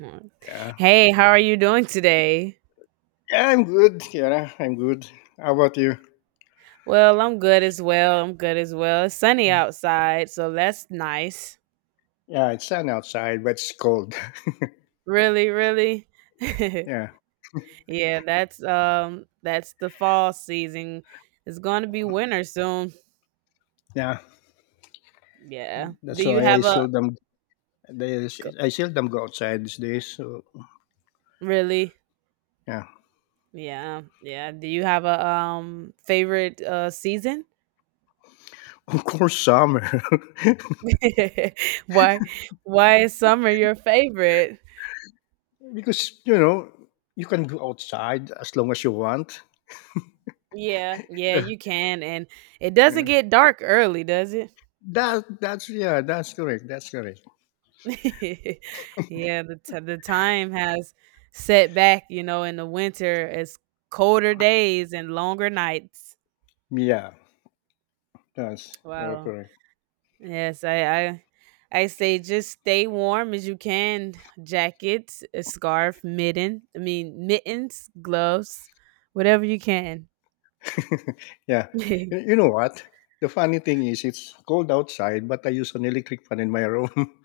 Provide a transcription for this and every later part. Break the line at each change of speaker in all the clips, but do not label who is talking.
Mm.
Yeah.
Hey, how are you doing today?
Yeah, I'm good. Yeah, I'm good. How about you?
Well, I'm good as well. I'm good as well. It's sunny outside, so that's nice.
Yeah, it's sun outside, but it's cold.
Really, really.
Yeah.
Yeah, that's the fall season. It's going to be winter soon.
Yeah.
Yeah. Do
That's
you
why
have a g-
I seldom go outside these days. So
Really?
yeah.
Yeah. Yeah. Do you have a favorite season?
Of course summer.
why why is summer your favorite?
Because you can go outside as long as you want.
Yeah, yeah,
Yeah.
you can, and it doesn't
Yeah.
get dark early, does it?
That's correct. That's correct.
Yeah, the time has set back, in the winter, it's colder days and longer nights.
Yeah, that's you're
Wow.
correct.
Yes, I say just stay warm as you can. Jackets, a scarf, mitten, I mean mittens, gloves, whatever you can.
Yeah. You know what? The funny thing is it's cold outside, but I use an electric fan in my room.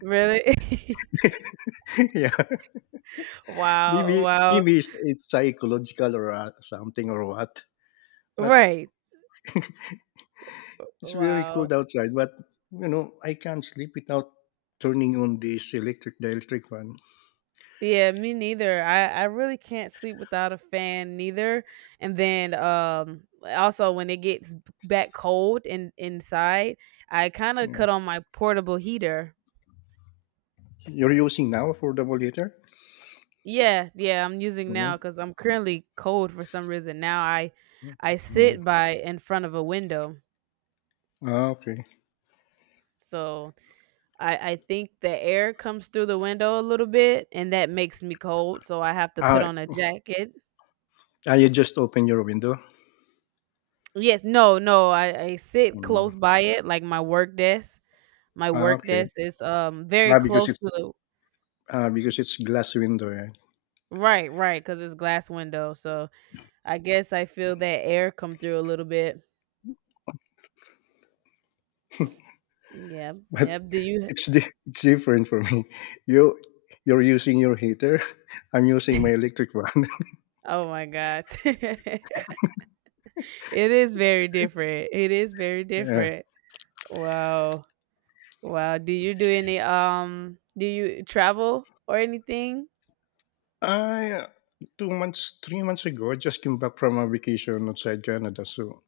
Really?
Yeah.
Wow,
Maybe
wow.
maybe it's psychological or something or what. But
Right.
it's very
Wow.
cold outside, but I can't sleep without turning on this electric the electric fan.
Yeah, me neither. I really can't sleep without a fan neither. And then also when it gets back cold in inside, I kind of
Yeah.
cut on my portable heater.
You're using now affordable heater?
Yeah, yeah, I'm using
Oh,
now cuz I'm currently cold for some reason. Now I
mm.
sit by in front of a window.
Ah, okay.
So I think the air comes through the window a little bit and that makes me cold, so I have to put
Ah,
on a jacket.
you just open your window?
Yes, no, no. I sit
Mm.
close by it, like my work desk. My
Ah,
work
okay.
desk is, very
Ah, because
close
it's
to the.
ah, because it's glass window, eh?
Right, because it's glass window, so I guess I feel that air come through a little bit. Yep,
But
yep, do you
It's different for me. You you're using your heater. I'm using my electric one.
oh my god. It is very different, it is very
Yeah.
different. Wow, wow, do you travel or anything?
I 2 months, 3 months ago, I just came back from a vacation outside Canada. So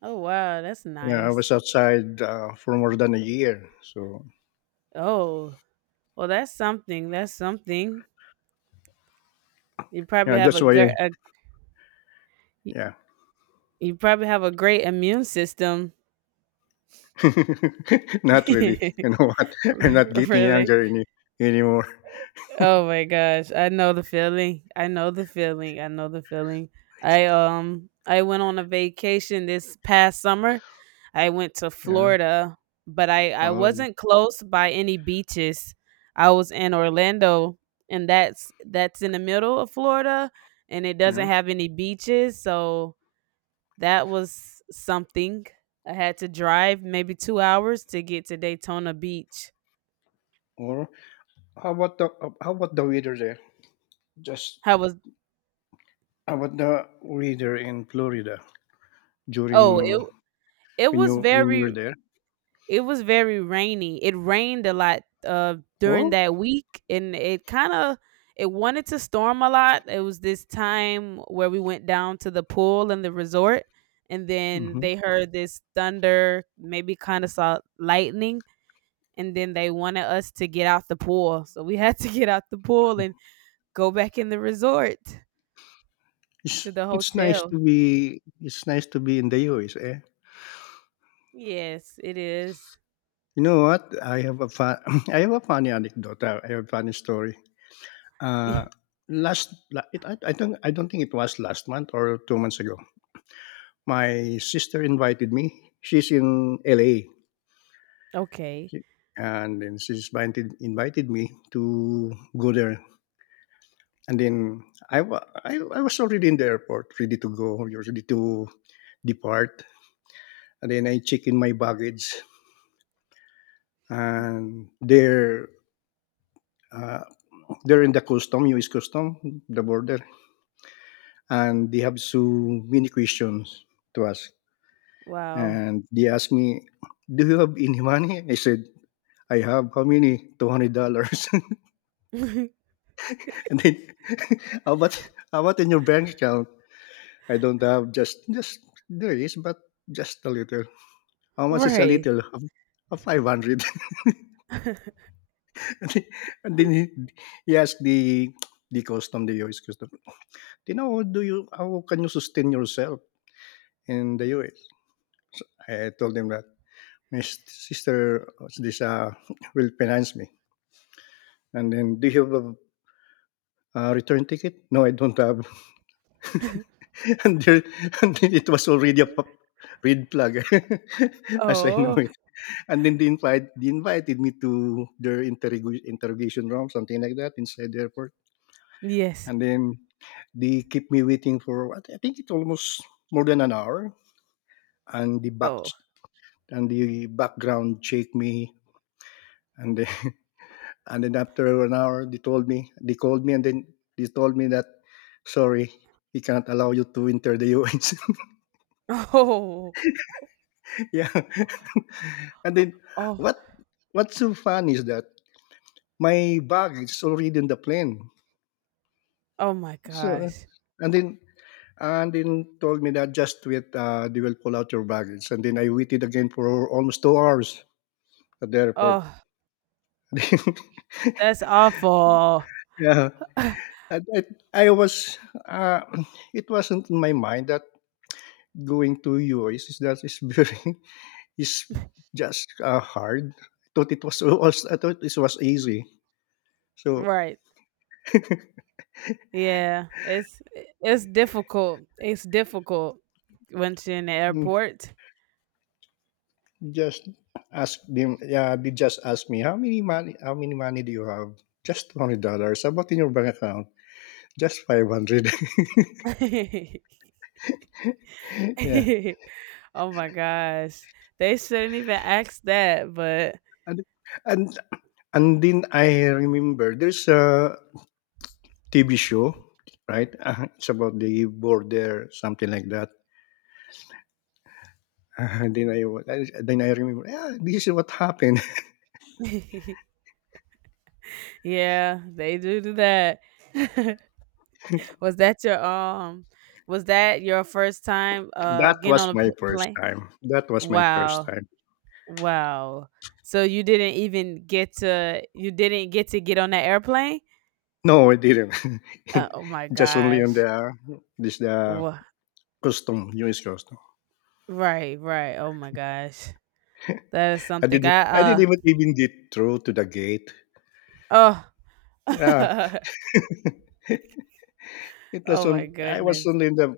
Oh, wow, that's
yeah, I
nice.
was outside for more than a year. So
Oh, well, that's something, that's something. You probably
yeah,
have
that's
a
why.
gr a y
Yeah,
you probably have a great immune system.
not really. You know what? I'm not getting
Really?
younger anymore.
Oh my gosh. I know the feeling. I know the feeling. I know the feeling. I went on a vacation this past summer. I went to
Yeah.
Florida, but I
Or
wasn't close by any beaches. I was in Orlando, and that's in the middle of Florida, and it doesn't
yeah.
have any beaches, so that was something. I had to drive maybe 2 hours to get to Daytona Beach.
Or how about the how about the weather there? Just
How was
how about the weather in Florida
Oh,
during
it was
when you
very
were there?
it was very rainy. It rained a lot during
Oh,
that week, and it kind of it wanted to storm a lot. It was this time where we went down to the pool and the resort, and then
hmm
they heard this thunder, maybe kind of saw lightning, and then they wanted us to get out the pool. So we had to get out the pool and go back in the resort to the hotel.
it's nice to be in the US. Eh,
Yes, it is.
you know what? I have a fun, I have a funny anecdote. I have a funny story. Uh, last la- it, I don't think it was last month or 2 months ago. My sister invited me. She's in LA.
Okay.
She- and then she's invited me to go there. And then I was already in the airport, ready to go, ready to depart. And then I check in my baggage, and uh, they're in U.S. custom, the border, and they have so many questions to ask.
Wow.
And they asked me, "Do you have any money?" I said, "I have. How many? $200." And then, how about in your bank account? I don't have. Just there is, but just a little. How much is a
Right.
little? 500. And then he asked the custom, the US custom, "Then how can you sustain yourself in the US?" So I told him that sister this will finance me. And then, "Do you have a, return ticket?" "No, I don't have." and, there, and then it was already red flag, as I know
Oh,
it. And then they invited me to their interrogation room, something like that, inside the airport.
yes.
And then they keep me waiting for what I think it almost more than an hour. And the back
Oh.
and the background checked me, and then and then after an hour they told me, they called me, and then they told me that sorry, we cannot allow you to enter the US.
Oh.
Yeah, and then
Oh.
what what's so fun is that my bag is already in the plane.
Oh my
So
gosh.
and then And then told me that just wait, they will pull out your baggage. And then I waited again for almost 2 hours at the airport.
Oh, that's awful.
Yeah, I, I was. Uh, it wasn't in my mind that going to US is very is just hard. I thought it was easy. So
Right. Yeah. It's difficult. It's difficult once you're in the
mm,
airport.
just ask them. Yeah, they just asked me how many money. How many money do you have? Just $20. How about in your bank account? Just 500. Yeah.
Oh my gosh. They shouldn't even ask that, but
And and and then I remember there's a TV show, right? It's about the border, something like that. And then then I remember, yeah, this is what happened.
yeah, they do do that. was that your um was that your first time
That
getting
was
on a
my first
plane?
time. That was my first
Wow.
time.
Wow. So you didn't even get to you didn't get to get on that airplane?
No, I didn't.
Oh my
Just only on
gosh.
the this the
Wha
custom, US custom.
Right, right. Oh my gosh. That is something I
I didn't
uh
even get through to the gate.
oh.
Yeah, it was
Oh my
on. I was
goodness.
only in the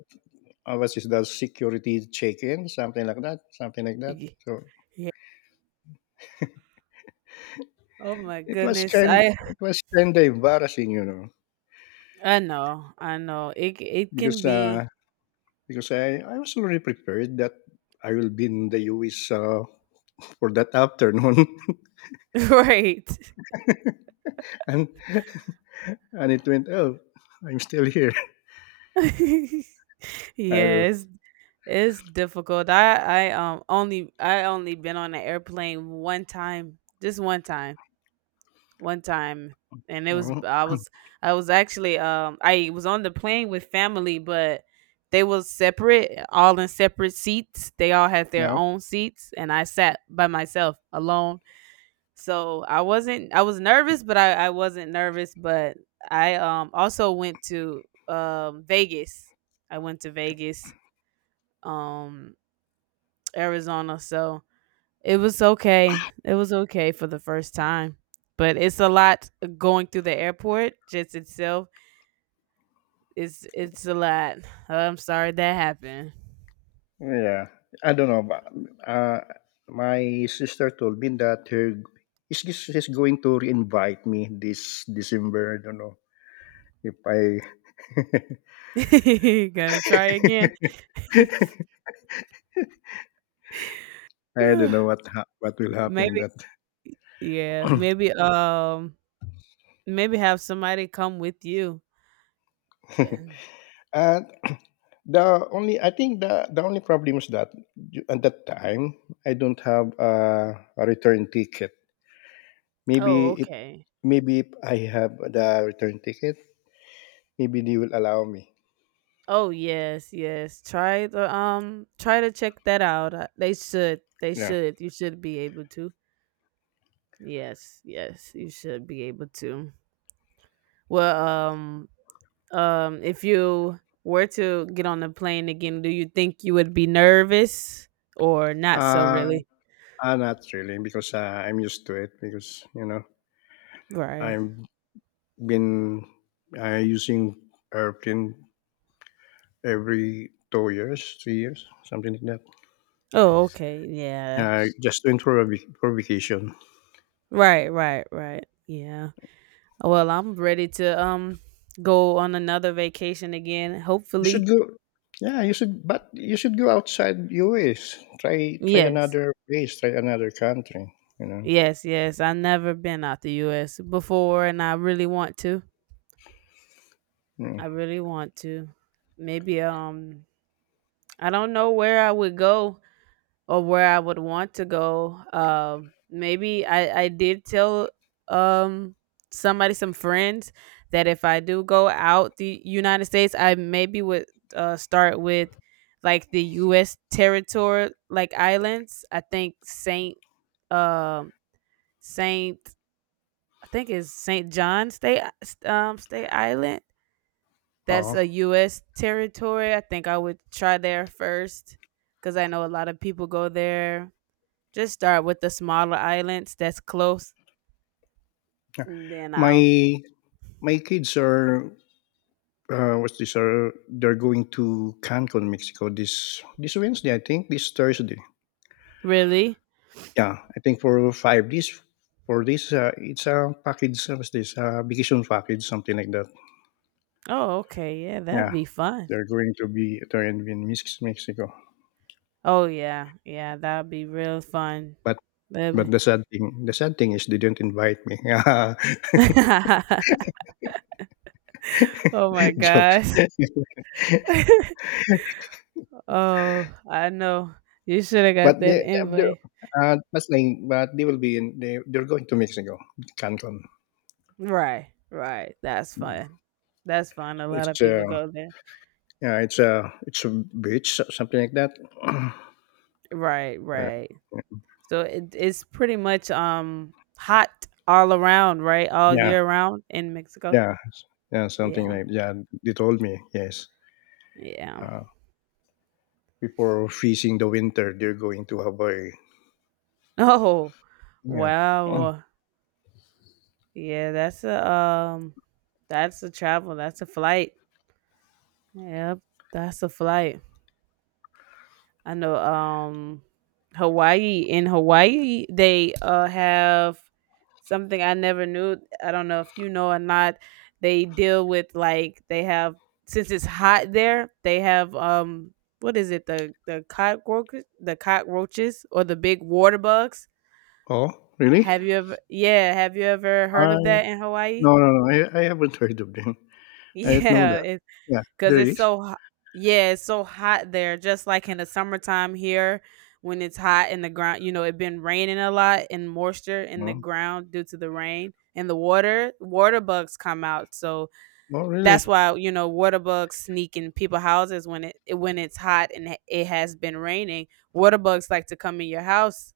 what is that, security check-in, something like that, something like that.
Ye-
So
Yeah. Oh my goodness. I
it was kind of embarrassing,
I know. I know. It can
because
be.
uh, because I was already prepared that I will be in the US for that afternoon,
Right.
and and it went, oh, I'm still here. I don't
Yeah, it's it's difficult. I only been on an airplane one time. Just one time. One time. And it was
know.
I
Oh,
was. I was actually, I was on the plane with family, but they was separate, all in separate seats. They all had their
yeah,
own seats and I sat by myself alone. So I wasn't I was nervous, but I wasn't nervous. But I also went to Vegas. I went to Vegas, um, Arizona. So it was okay. It was okay for the first time. But it's a lot going through the airport just itself. It's a lot. I'm sorry that happened.
yeah, I don't know, but uh, my sister told me that her is she's going to re-invite me this December. I don't know if I
Gonna try again.
I don't know what will happen.
Maybe,
That
yeah, maybe maybe have somebody come with you.
and the only problem is that at that time I don't have a return ticket.
Oh,
Maybe if
okay.
Maybe if I have the return ticket, maybe they will allow me.
Oh, yes, yes. Try the try to check that out. They should. They
Yeah.
should. You should be able to. Yes, yes. You should be able to. Well, if you were to get on the plane again, do you think you would be nervous or not so
Uh,
really?
Not really because I'm used to it because
Right.
I've been using airplane every 2 years, 3 years, something like that.
Oh, okay. Yeah.
Just to improve for vacation.
Right, right, right. Yeah. Well, I'm ready to go on another vacation again,
You
hopefully.
should go. Yeah, you should, but you should go outside US. Try
Yes.
another place. Try another country. You know.
Yes, yes. I never been out the US before and I really want to.
Yeah.
I really want to. Maybe I don't know where I would go or where I would want to go. Maybe I did tell um somebody, some friends, that if I do go out the United States, I maybe would start with like the US territory like islands. I think Saint um Saint I think it's St. John State State Island. That's
Oh,
a U.S. territory. I think I would try there first because I know a lot of people go there. Just start with the smaller islands that's close. And Then I'll
my my kids are what's this? Are they're going to Cancun, Mexico this Wednesday? I think this Thursday.
Really.
Yeah, I think for 5 days. For this, it's a package. What's this? Vacation package, something like that.
Oh, okay. Yeah, that'd
Yeah,
be fun.
they're going to be they're in Mexico,
Oh yeah, yeah, that'd be real fun.
but. But
That'd
the sad thing is they didn't invite me.
be- oh my
Joke.
gosh. Oh, I know. You should have
But
got that
they
invite.
but they will be in, they're going to Mexico, Cancun.
Right, right. That's
Mm.
fun. That's fun. A lot of
It's
people
uh
go there.
yeah, it's a it's a beach, so, something like that.
Right,
Uh,
right. So it's pretty much hot all around, right? All
yeah,
year round in Mexico.
yeah, yeah, something
Yeah,
like yeah. They told me yes.
yeah.
Uh, Before freezing the winter, they're going to Hawaii.
Oh,
Yeah.
wow. Yeah, that's a travel. That's a flight. Yep, that's a flight. I know Hawaii. In Hawaii they have something I never knew. I don't know if you know or not. They deal with like they have, since it's hot there, they have what is it, the cockroaches, or the big water bugs.
Oh, really?
Have you ever Yeah, have you ever heard
I
of that in Hawaii?
No, no, no. I haven't heard of them. I didn't know that.
Yeah,
Yeah,
cause
there
it's
is.
so hot. Yeah, it's so hot there. Just like in the summertime here, when it's hot in the ground, it been raining a lot and moisture in the
Oh,
ground due to the rain and the water. Water bugs come out, so
oh
that's
really?
why water bugs sneak in people houses when it's hot and it has been raining. Water bugs like to come in your house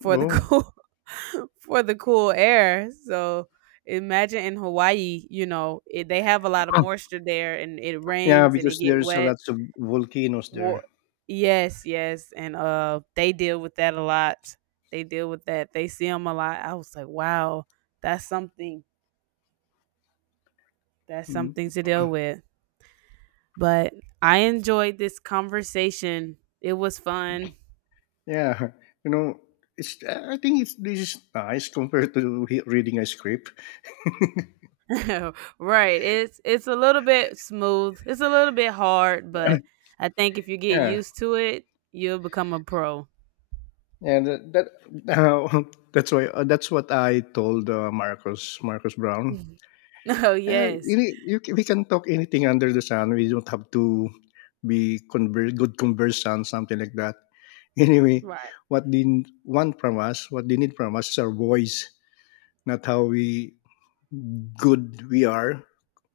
for the
Oh,
cool for the cool air. So imagine in Hawaii, they have a lot of moisture there, and it
yeah,
rains and it
because
get
there's a
wet.
lots of volcanoes
Wa-
there.
yes, yes, and they deal with that a lot. They deal with that. They see them a lot. I was like, wow, that's something. That's
Mm.
something to deal with. But I enjoyed this conversation. It was fun.
Yeah, you know, it's. I think it's This is nice compared to reading a script.
Right. It's a little bit smooth. It's a little bit hard, but I think if you get
Yeah,
used to it, you'll become a pro.
and that that's why that's what I told Marcos Brown.
Mhm. Oh yes.
We can talk anything under the sun. We don't have to be good conversant, something like that. Anyway,
Right.
what they need from us is our voice, not how we good we are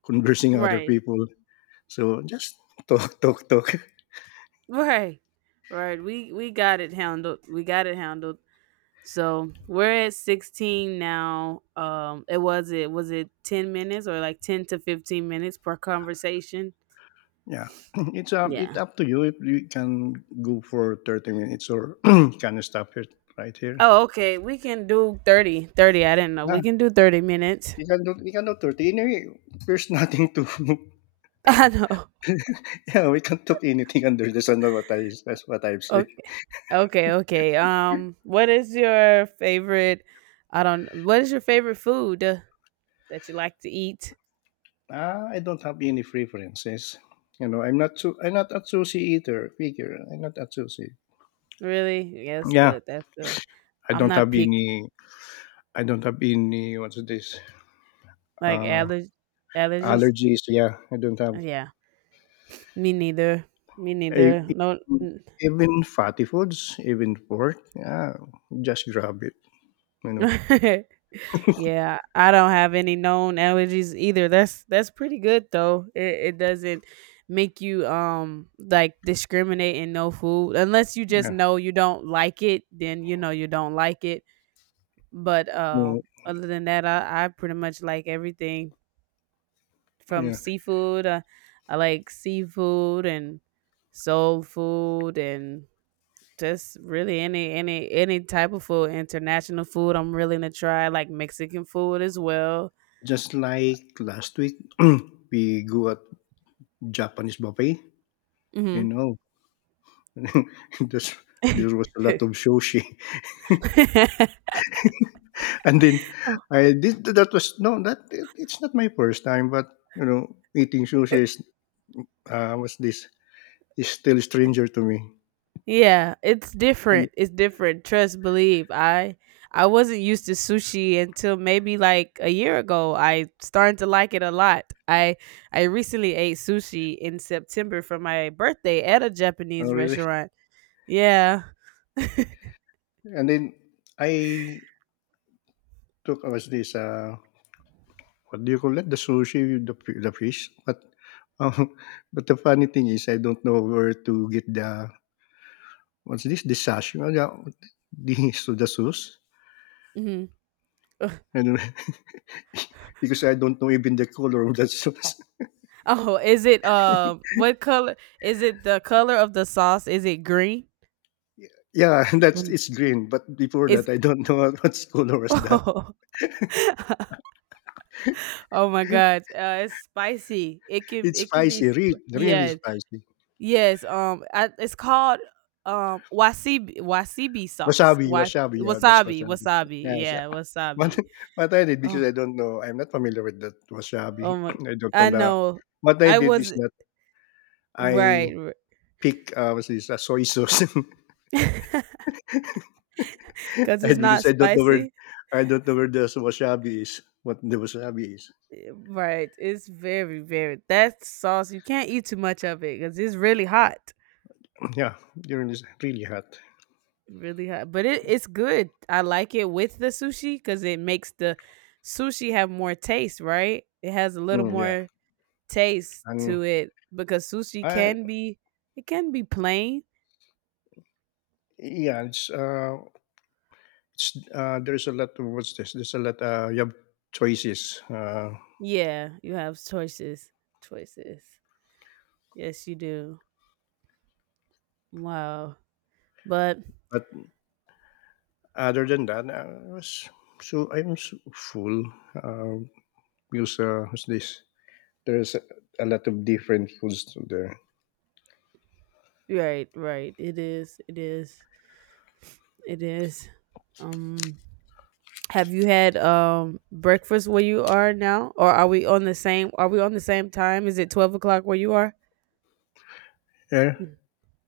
conversing with other
Right.
people. So just talk, talk, talk.
Right. Right. We got it handled. We got it handled. So we're at 16 now. It was it was it 10 minutes or like 10 to 15 minutes per conversation?
Yeah, it's
Yeah.
up to you if you can go for 30 minutes or can you stop it right here.
Oh, okay. We can do 30. 30. I didn't know.
Yeah,
We can do 30 minutes.
you can do 30. Anyway, there's nothing to
I know.
Yeah, we can't talk anything under the sun. What I That's what I've said.
Okay. Okay, okay. What is your favorite? I don't. What is your favorite food that you like to eat?
Ah, I don't have any preferences. I'm not a sushi eater. Figure, I'm not a sushi.
Really? Yeah, that's
Yeah,
good. That's good.
I
I'm
don't
not
have
pick
any. I don't have any. What's this?
like
Uh,
allergies.
Allergies. Yeah, I don't have.
Yeah, me neither. Me
I,
neither. No.
Even fatty foods, even pork. Yeah, just grab it. You know.
Yeah, I don't have any known allergies either. That's pretty good though. It doesn't make you like discriminate in no food unless you just
Yeah.
know you don't like it, then you know you don't like it. But
No,
other than that, I pretty much like everything from
yeah.
seafood. I like seafood and soul food and just really any type of food, international food. I'm willing to try. I like Mexican food as well.
Just like last week, we go at Japanese buffet. You
Mhm.
know, There's, there was a lot of sushi, and then
Oh,
I did that was no that it's not my first time, but eating sushi is was this is still stranger to me,
yeah, it's
and
different. It's different. Trust, believe. I wasn't used to sushi until maybe like a year ago. I started to like it a lot. I recently ate sushi in September for my birthday at a
oh,
Japanese
really,
restaurant. Yeah.
and then I took was this what do you call it, the sushi with the fish, but um, but the funny thing is I don't know where to get the what's this the sashimi, yeah, the so the sauce.
Hmm.
I don't because I don't know even the color of that sauce.
Oh, is it, what color is it, the color of the sauce? Is it green?
Yeah, that's
When-
it's green. But before
It's
that, I don't know what color was that.
Oh, my god. It's spicy. It can
It's
it can be
spicy, really
yeah.
spicy.
Yes, it's called wasabi sauce.
Wasabi, wasabi. Yeah, that's
Wasabi,
wasabi.
wasabi.
Yes,
Yeah,
yeah, what,
wasabi.
what I did
Oh,
because I don't know, I'm not familiar with that wasabi.
oh my!
I don't
I
know the.
know.
What I
I
did is
was
that I
right,
pick soy sauce,
because it's
and because
not spicy.
I don't know where the wasabi is. What the wasabi is?
Right, it's very, very that sauce. You can't eat too much of it because it's really hot,
Yeah, during this really hot.
really hot. But it's good. I like it with the sushi because it makes the sushi have more taste. Right, it has a little
Mm, yeah,
more taste
and
to it because sushi
I,
can be it can be plain.
yeah, it's, there's a lot of what's this? There's a lot. You have choices,
Yeah, you have choices. Choices. Yes, you do. Wow. But
but other than that, so I'm s full. Uh, because what's this? There's a lot of different foods there.
right, right. It is. It is. It is. Um have you had breakfast where you are now? Or are we on the same time? Is it 12 o'clock where you are?
Yeah,
Mm,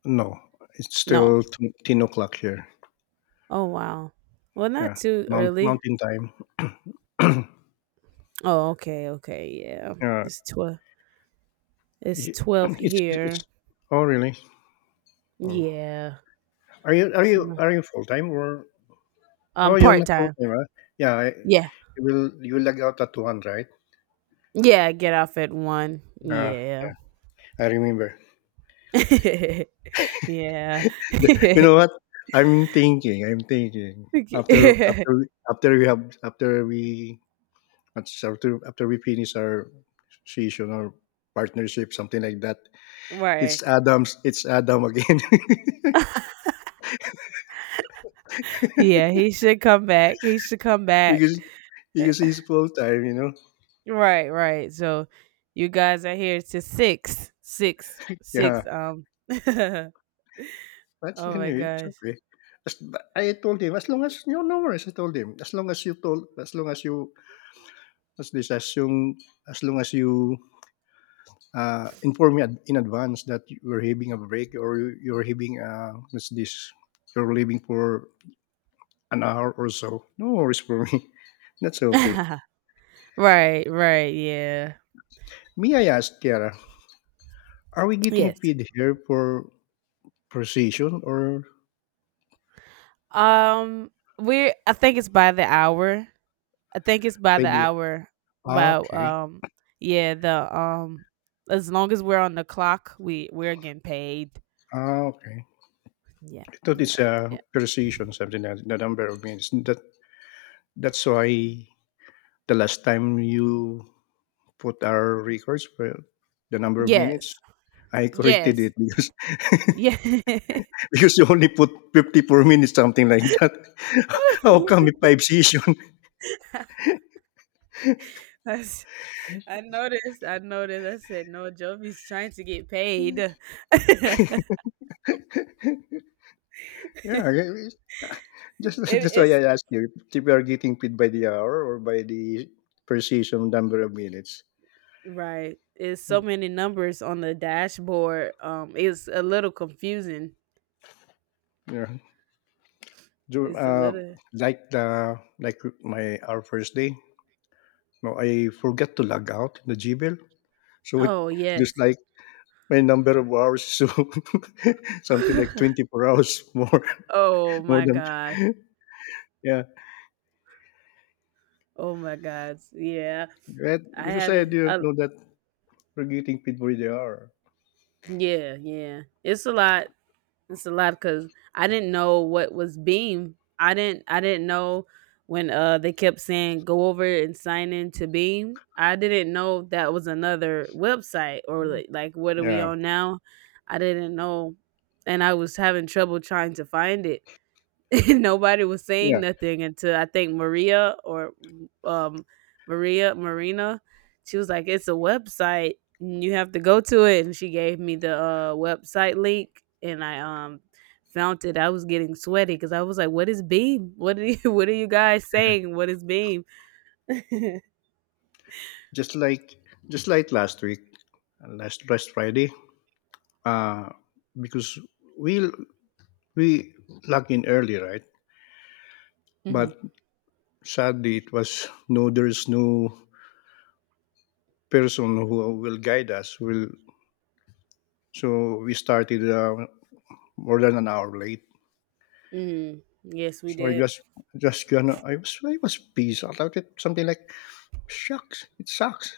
no, it's
no.
still 10 o'clock here.
Oh wow. Well, not
Yeah,
too early.
Mountain time.
Oh, okay, okay, yeah.
uh,
It's twelve it's
y-
12
it's.
here.
Oh really? Oh,
Yeah.
are you are
So
you
no-
are you full time or oh, you're
Part
not
time.
voting, right? Yeah, I,
Yeah.
you will lag out at one, right?
Yeah. Get off at 1.
Uh,
Yeah.
yeah, I remember.
yeah.
You know what? I'm thinking. I'm thinking after after after we have after we after after we finish our session or partnership, something like that.
right.
It's Adam's. It's Adam again.
Yeah. He should come back. He should come back.
because because he's full time. You know.
Right. Right. So you guys are here to six, six,
Yeah.
six. Oh
But
my
anyway, it's
gosh.
okay. But I told him, as long as you know, no worries. I told him, as long as you What's this? Assume as long as you inform me in advance that you're having a break or you're having what's this? you're leaving for an hour or so. No worries for me. That's okay.
right. Right. Yeah.
May I ask, Kiara, are we getting
Yes.
paid here for precision or
Um. We. I think it's by the hour. I think it's by
by
the
the?
hour.
Ah,
About
okay.
yeah, the As long as we're on the clock, we're getting paid.
Ah, okay.
Yep,
I thought it's
yep,
a
yep.
precision, something like the number of minutes. That's why the last time you put our records for the number of minutes,
Yes,
I corrected
yes,
it because
yeah.
because you only put 50 per minute, something like that. How come it five session?
That's- I noticed. I noticed. I said, "No, Jovi's trying to get paid." it,
Yeah, just that's why
it's
I asked you if you are getting paid by the hour or by the per session number of minutes.
right. It's so many numbers on the dashboard. It's a little confusing.
Yeah, so,
It's a
uh,
little.
like the like my our first day. No, I forgot to log out in the Gmail, so it
Oh
just
yes.
like my number of hours, so something like 24 hours more,
Oh
more
my
than
god.
yeah.
Oh my god. Yeah.
Right?
I
Because I
haven't
didn't know that we're getting paid for the hour.
Yeah, yeah. It's a lot. It's a lot cuz I didn't know what was Beam. I didn't know when they kept saying go over and sign in to Beam. I didn't know that was another website or like what are we
Yeah,
on now? I didn't know, and I was having trouble trying to find it. Nobody was saying
yeah.
nothing until I think Maria or um Maria Marina, she was like, "It's a website, and you have to go to it." And she gave me the website link, and I found it. I was getting sweaty because I was like, "What is Beam? What are you? What are you guys saying? What is Beam?"
Just like just like last week, last Friday. Uh because we we logged in early, right?
hmm.
But sadly, it was no. There is no person who will guide us. Will so we started more than an hour late.
Hmm. Yes, we
So I
did.
just gonna I was pissed about it. Something like shucks, it sucks.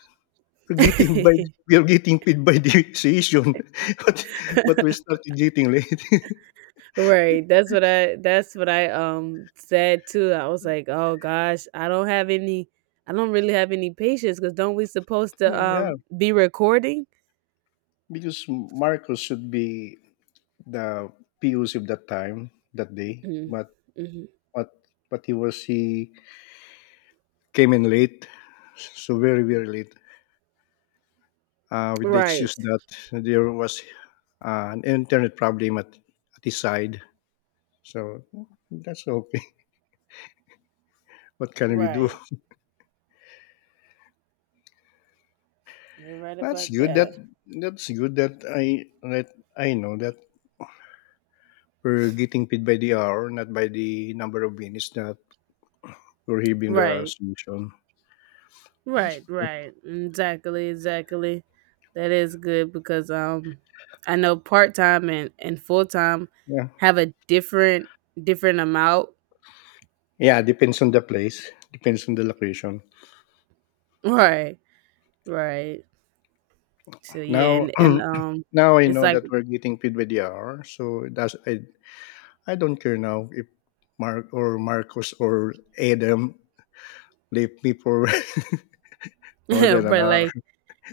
We're getting by we are getting paid by the session, but but we started getting late.
Right. That's what I said too. I was like, "Oh gosh, I don't really have any patience cuz don't we supposed to
yeah,
be recording?"
because Marcos should be the POC of that time, that day,
Mhm. Mhm.
but but he came in late, so very late. With the
Right.
excuse that there was an internet problem at his side, so that's okay. What can we do?
Right. You're right
That's
about
good. That
that.
that's good that I know that we're getting paid by the hour, not by the number of minutes, that we're having the
Right.
solution.
Right, right. Exactly, exactly. That is good because I know part-time and full-time
Yeah.
have a different amount.
Yeah, depends on the place, depends on the location.
Right. Right. So yeah,
Now
and
now I
it's
know
like
that we're getting paid by the hour, so that's I don't care now if Mark or Marcos or Adam leave me for more than an
but
hour.
like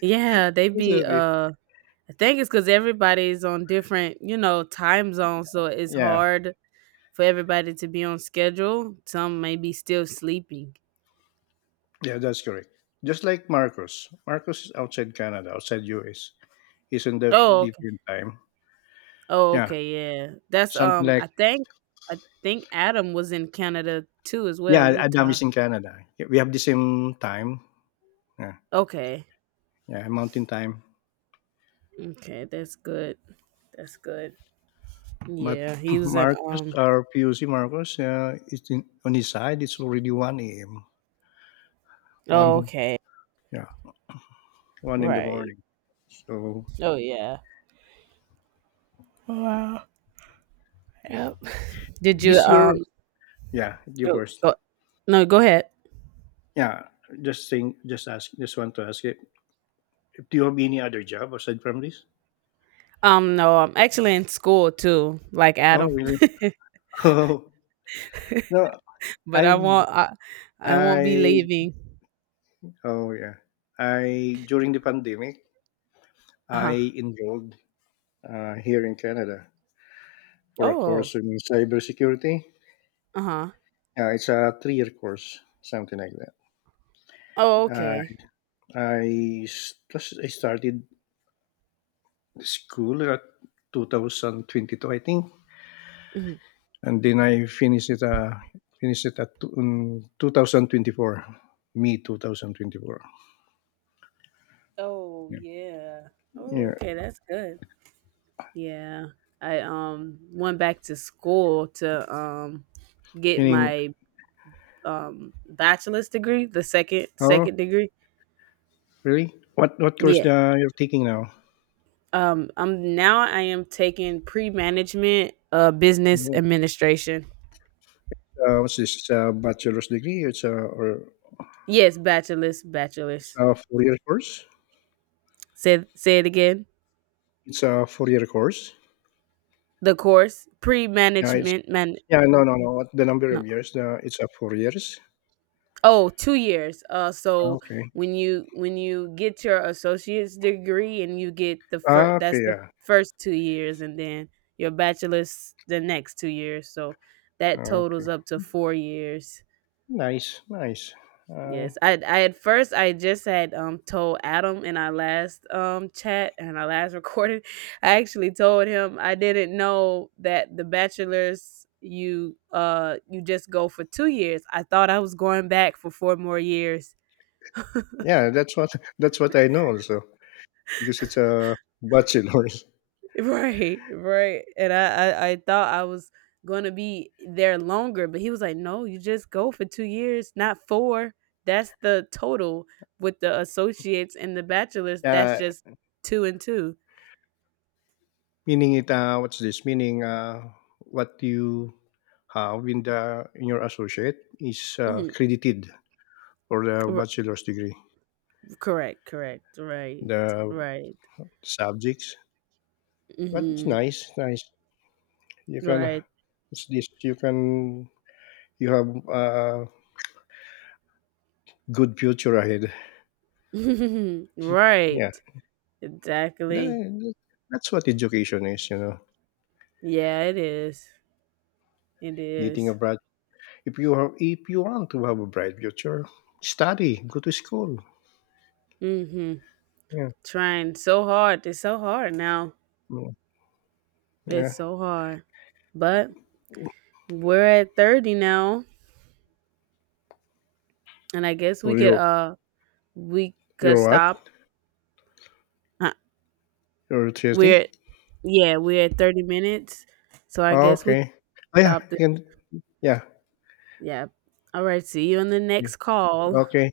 yeah, they
It's
be
okay.
I think it's because everybody's on different, you know, time zones, so it's
Yeah,
hard for everybody to be on schedule. Some may be still sleeping.
yeah, that's correct. Just like Marcos. Marcos is outside Canada, outside US. He's in the
Oh, okay.
different time.
Oh,
Yeah.
okay, yeah, that's
Something
um
like
i think i think Adam was in Canada too, as well.
yeah, Adam
Utah.
is in Canada. Yeah, we have the same time. Yeah,
Okay.
yeah, mountain time.
Okay, that's good. That's good.
But
Yeah, he was in
Marcus, our PUC, Marcus, it's in, on his side. It's already one a.m.
oh,
One,
okay.
yeah, one in the
Right.
morning. So
Oh yeah. Wow. Yep. Did you
this year, yeah, you
no,
first.
go, no, go ahead.
Yeah, just think, just ask, just want to ask you, do you have any other job aside from this?
No, I'm actually in school too, like
Oh,
Adam.
really? Oh, no,
But I
I've,
won't. I won't be
I,
leaving.
oh yeah, I during the pandemic,
Uh huh.
I enrolled here in Canada for a
Oh.
course in cybersecurity.
Uh huh.
It's a 3-year course, something like that.
Oh,
Uh,
okay.
I started school at 2022, I think,
Mhm.
and then I finished it. In 2024, May 2024.
Oh
Yeah,
yeah. Oh,
yeah.
okay. That's good. Yeah. I went back to school to get
Meaning,
my bachelor's degree, the second
oh,
second degree.
really? What course
Yeah.
you're taking now?
I am taking pre management, business administration.
What's this? It's a bachelor's degree. It's a or
Yes, bachelor's,
it's
bachelor's.
a 4-year course.
Say it again.
It's a 4-year course?
The course
Yeah, it's
pre-management, man,
yeah, no, no, no, What the number
no.
of years, The it's, a 4 years?
Oh, 2 years. Uh,
Ah,
so
okay.
when you get your associate's degree and you get the
Ah,
first, that's
okay,
the
yeah.
first 2 years, and then your bachelor's the next 2 years. So that
Ah, okay.
totals up to 4 years.
Nice, nice. Uh,
Yes, I at first I just had told Adam in our last chat and our last recording. I actually told him I didn't know that the bachelors you you just go for 2 years. I thought I was going back for 4 more years.
yeah, that's what that's what I know also, because it's a bachelor's.
Right, right. And I thought I was gonna be there longer, but he was like, no, you just go for 2 years, not 4. That's the total with the associates and the bachelors. That's
Yeah,
just 2 and 2.
meaning it, what you have in the in your associate is, credited for the
R-
bachelor's degree,
Correct, correct, right,
the
right,
subjects. But it's
hmm,
nice, nice. You can
right,
It's this? You can you have a good future ahead. Yeah,
right, exactly.
Tha- that's what education is. You know,
Yeah, it is. It
getting a
is.
bright. If you have, if you want to have a bright future, study, go to school.
Mm-hmm.
Yeah,
Trying so hard. It's so hard now.
mm,
It's
yeah.
so hard. But we're at 30 now, and I guess
For your
we could
what?
stop. Huh,
Your Tuesday?
We're yeah, we're at 30 minutes, so I guess we could
Okay. Oh yeah,
stop.
you can, yeah.
Yeah. All right. See you on the next call.
Okay.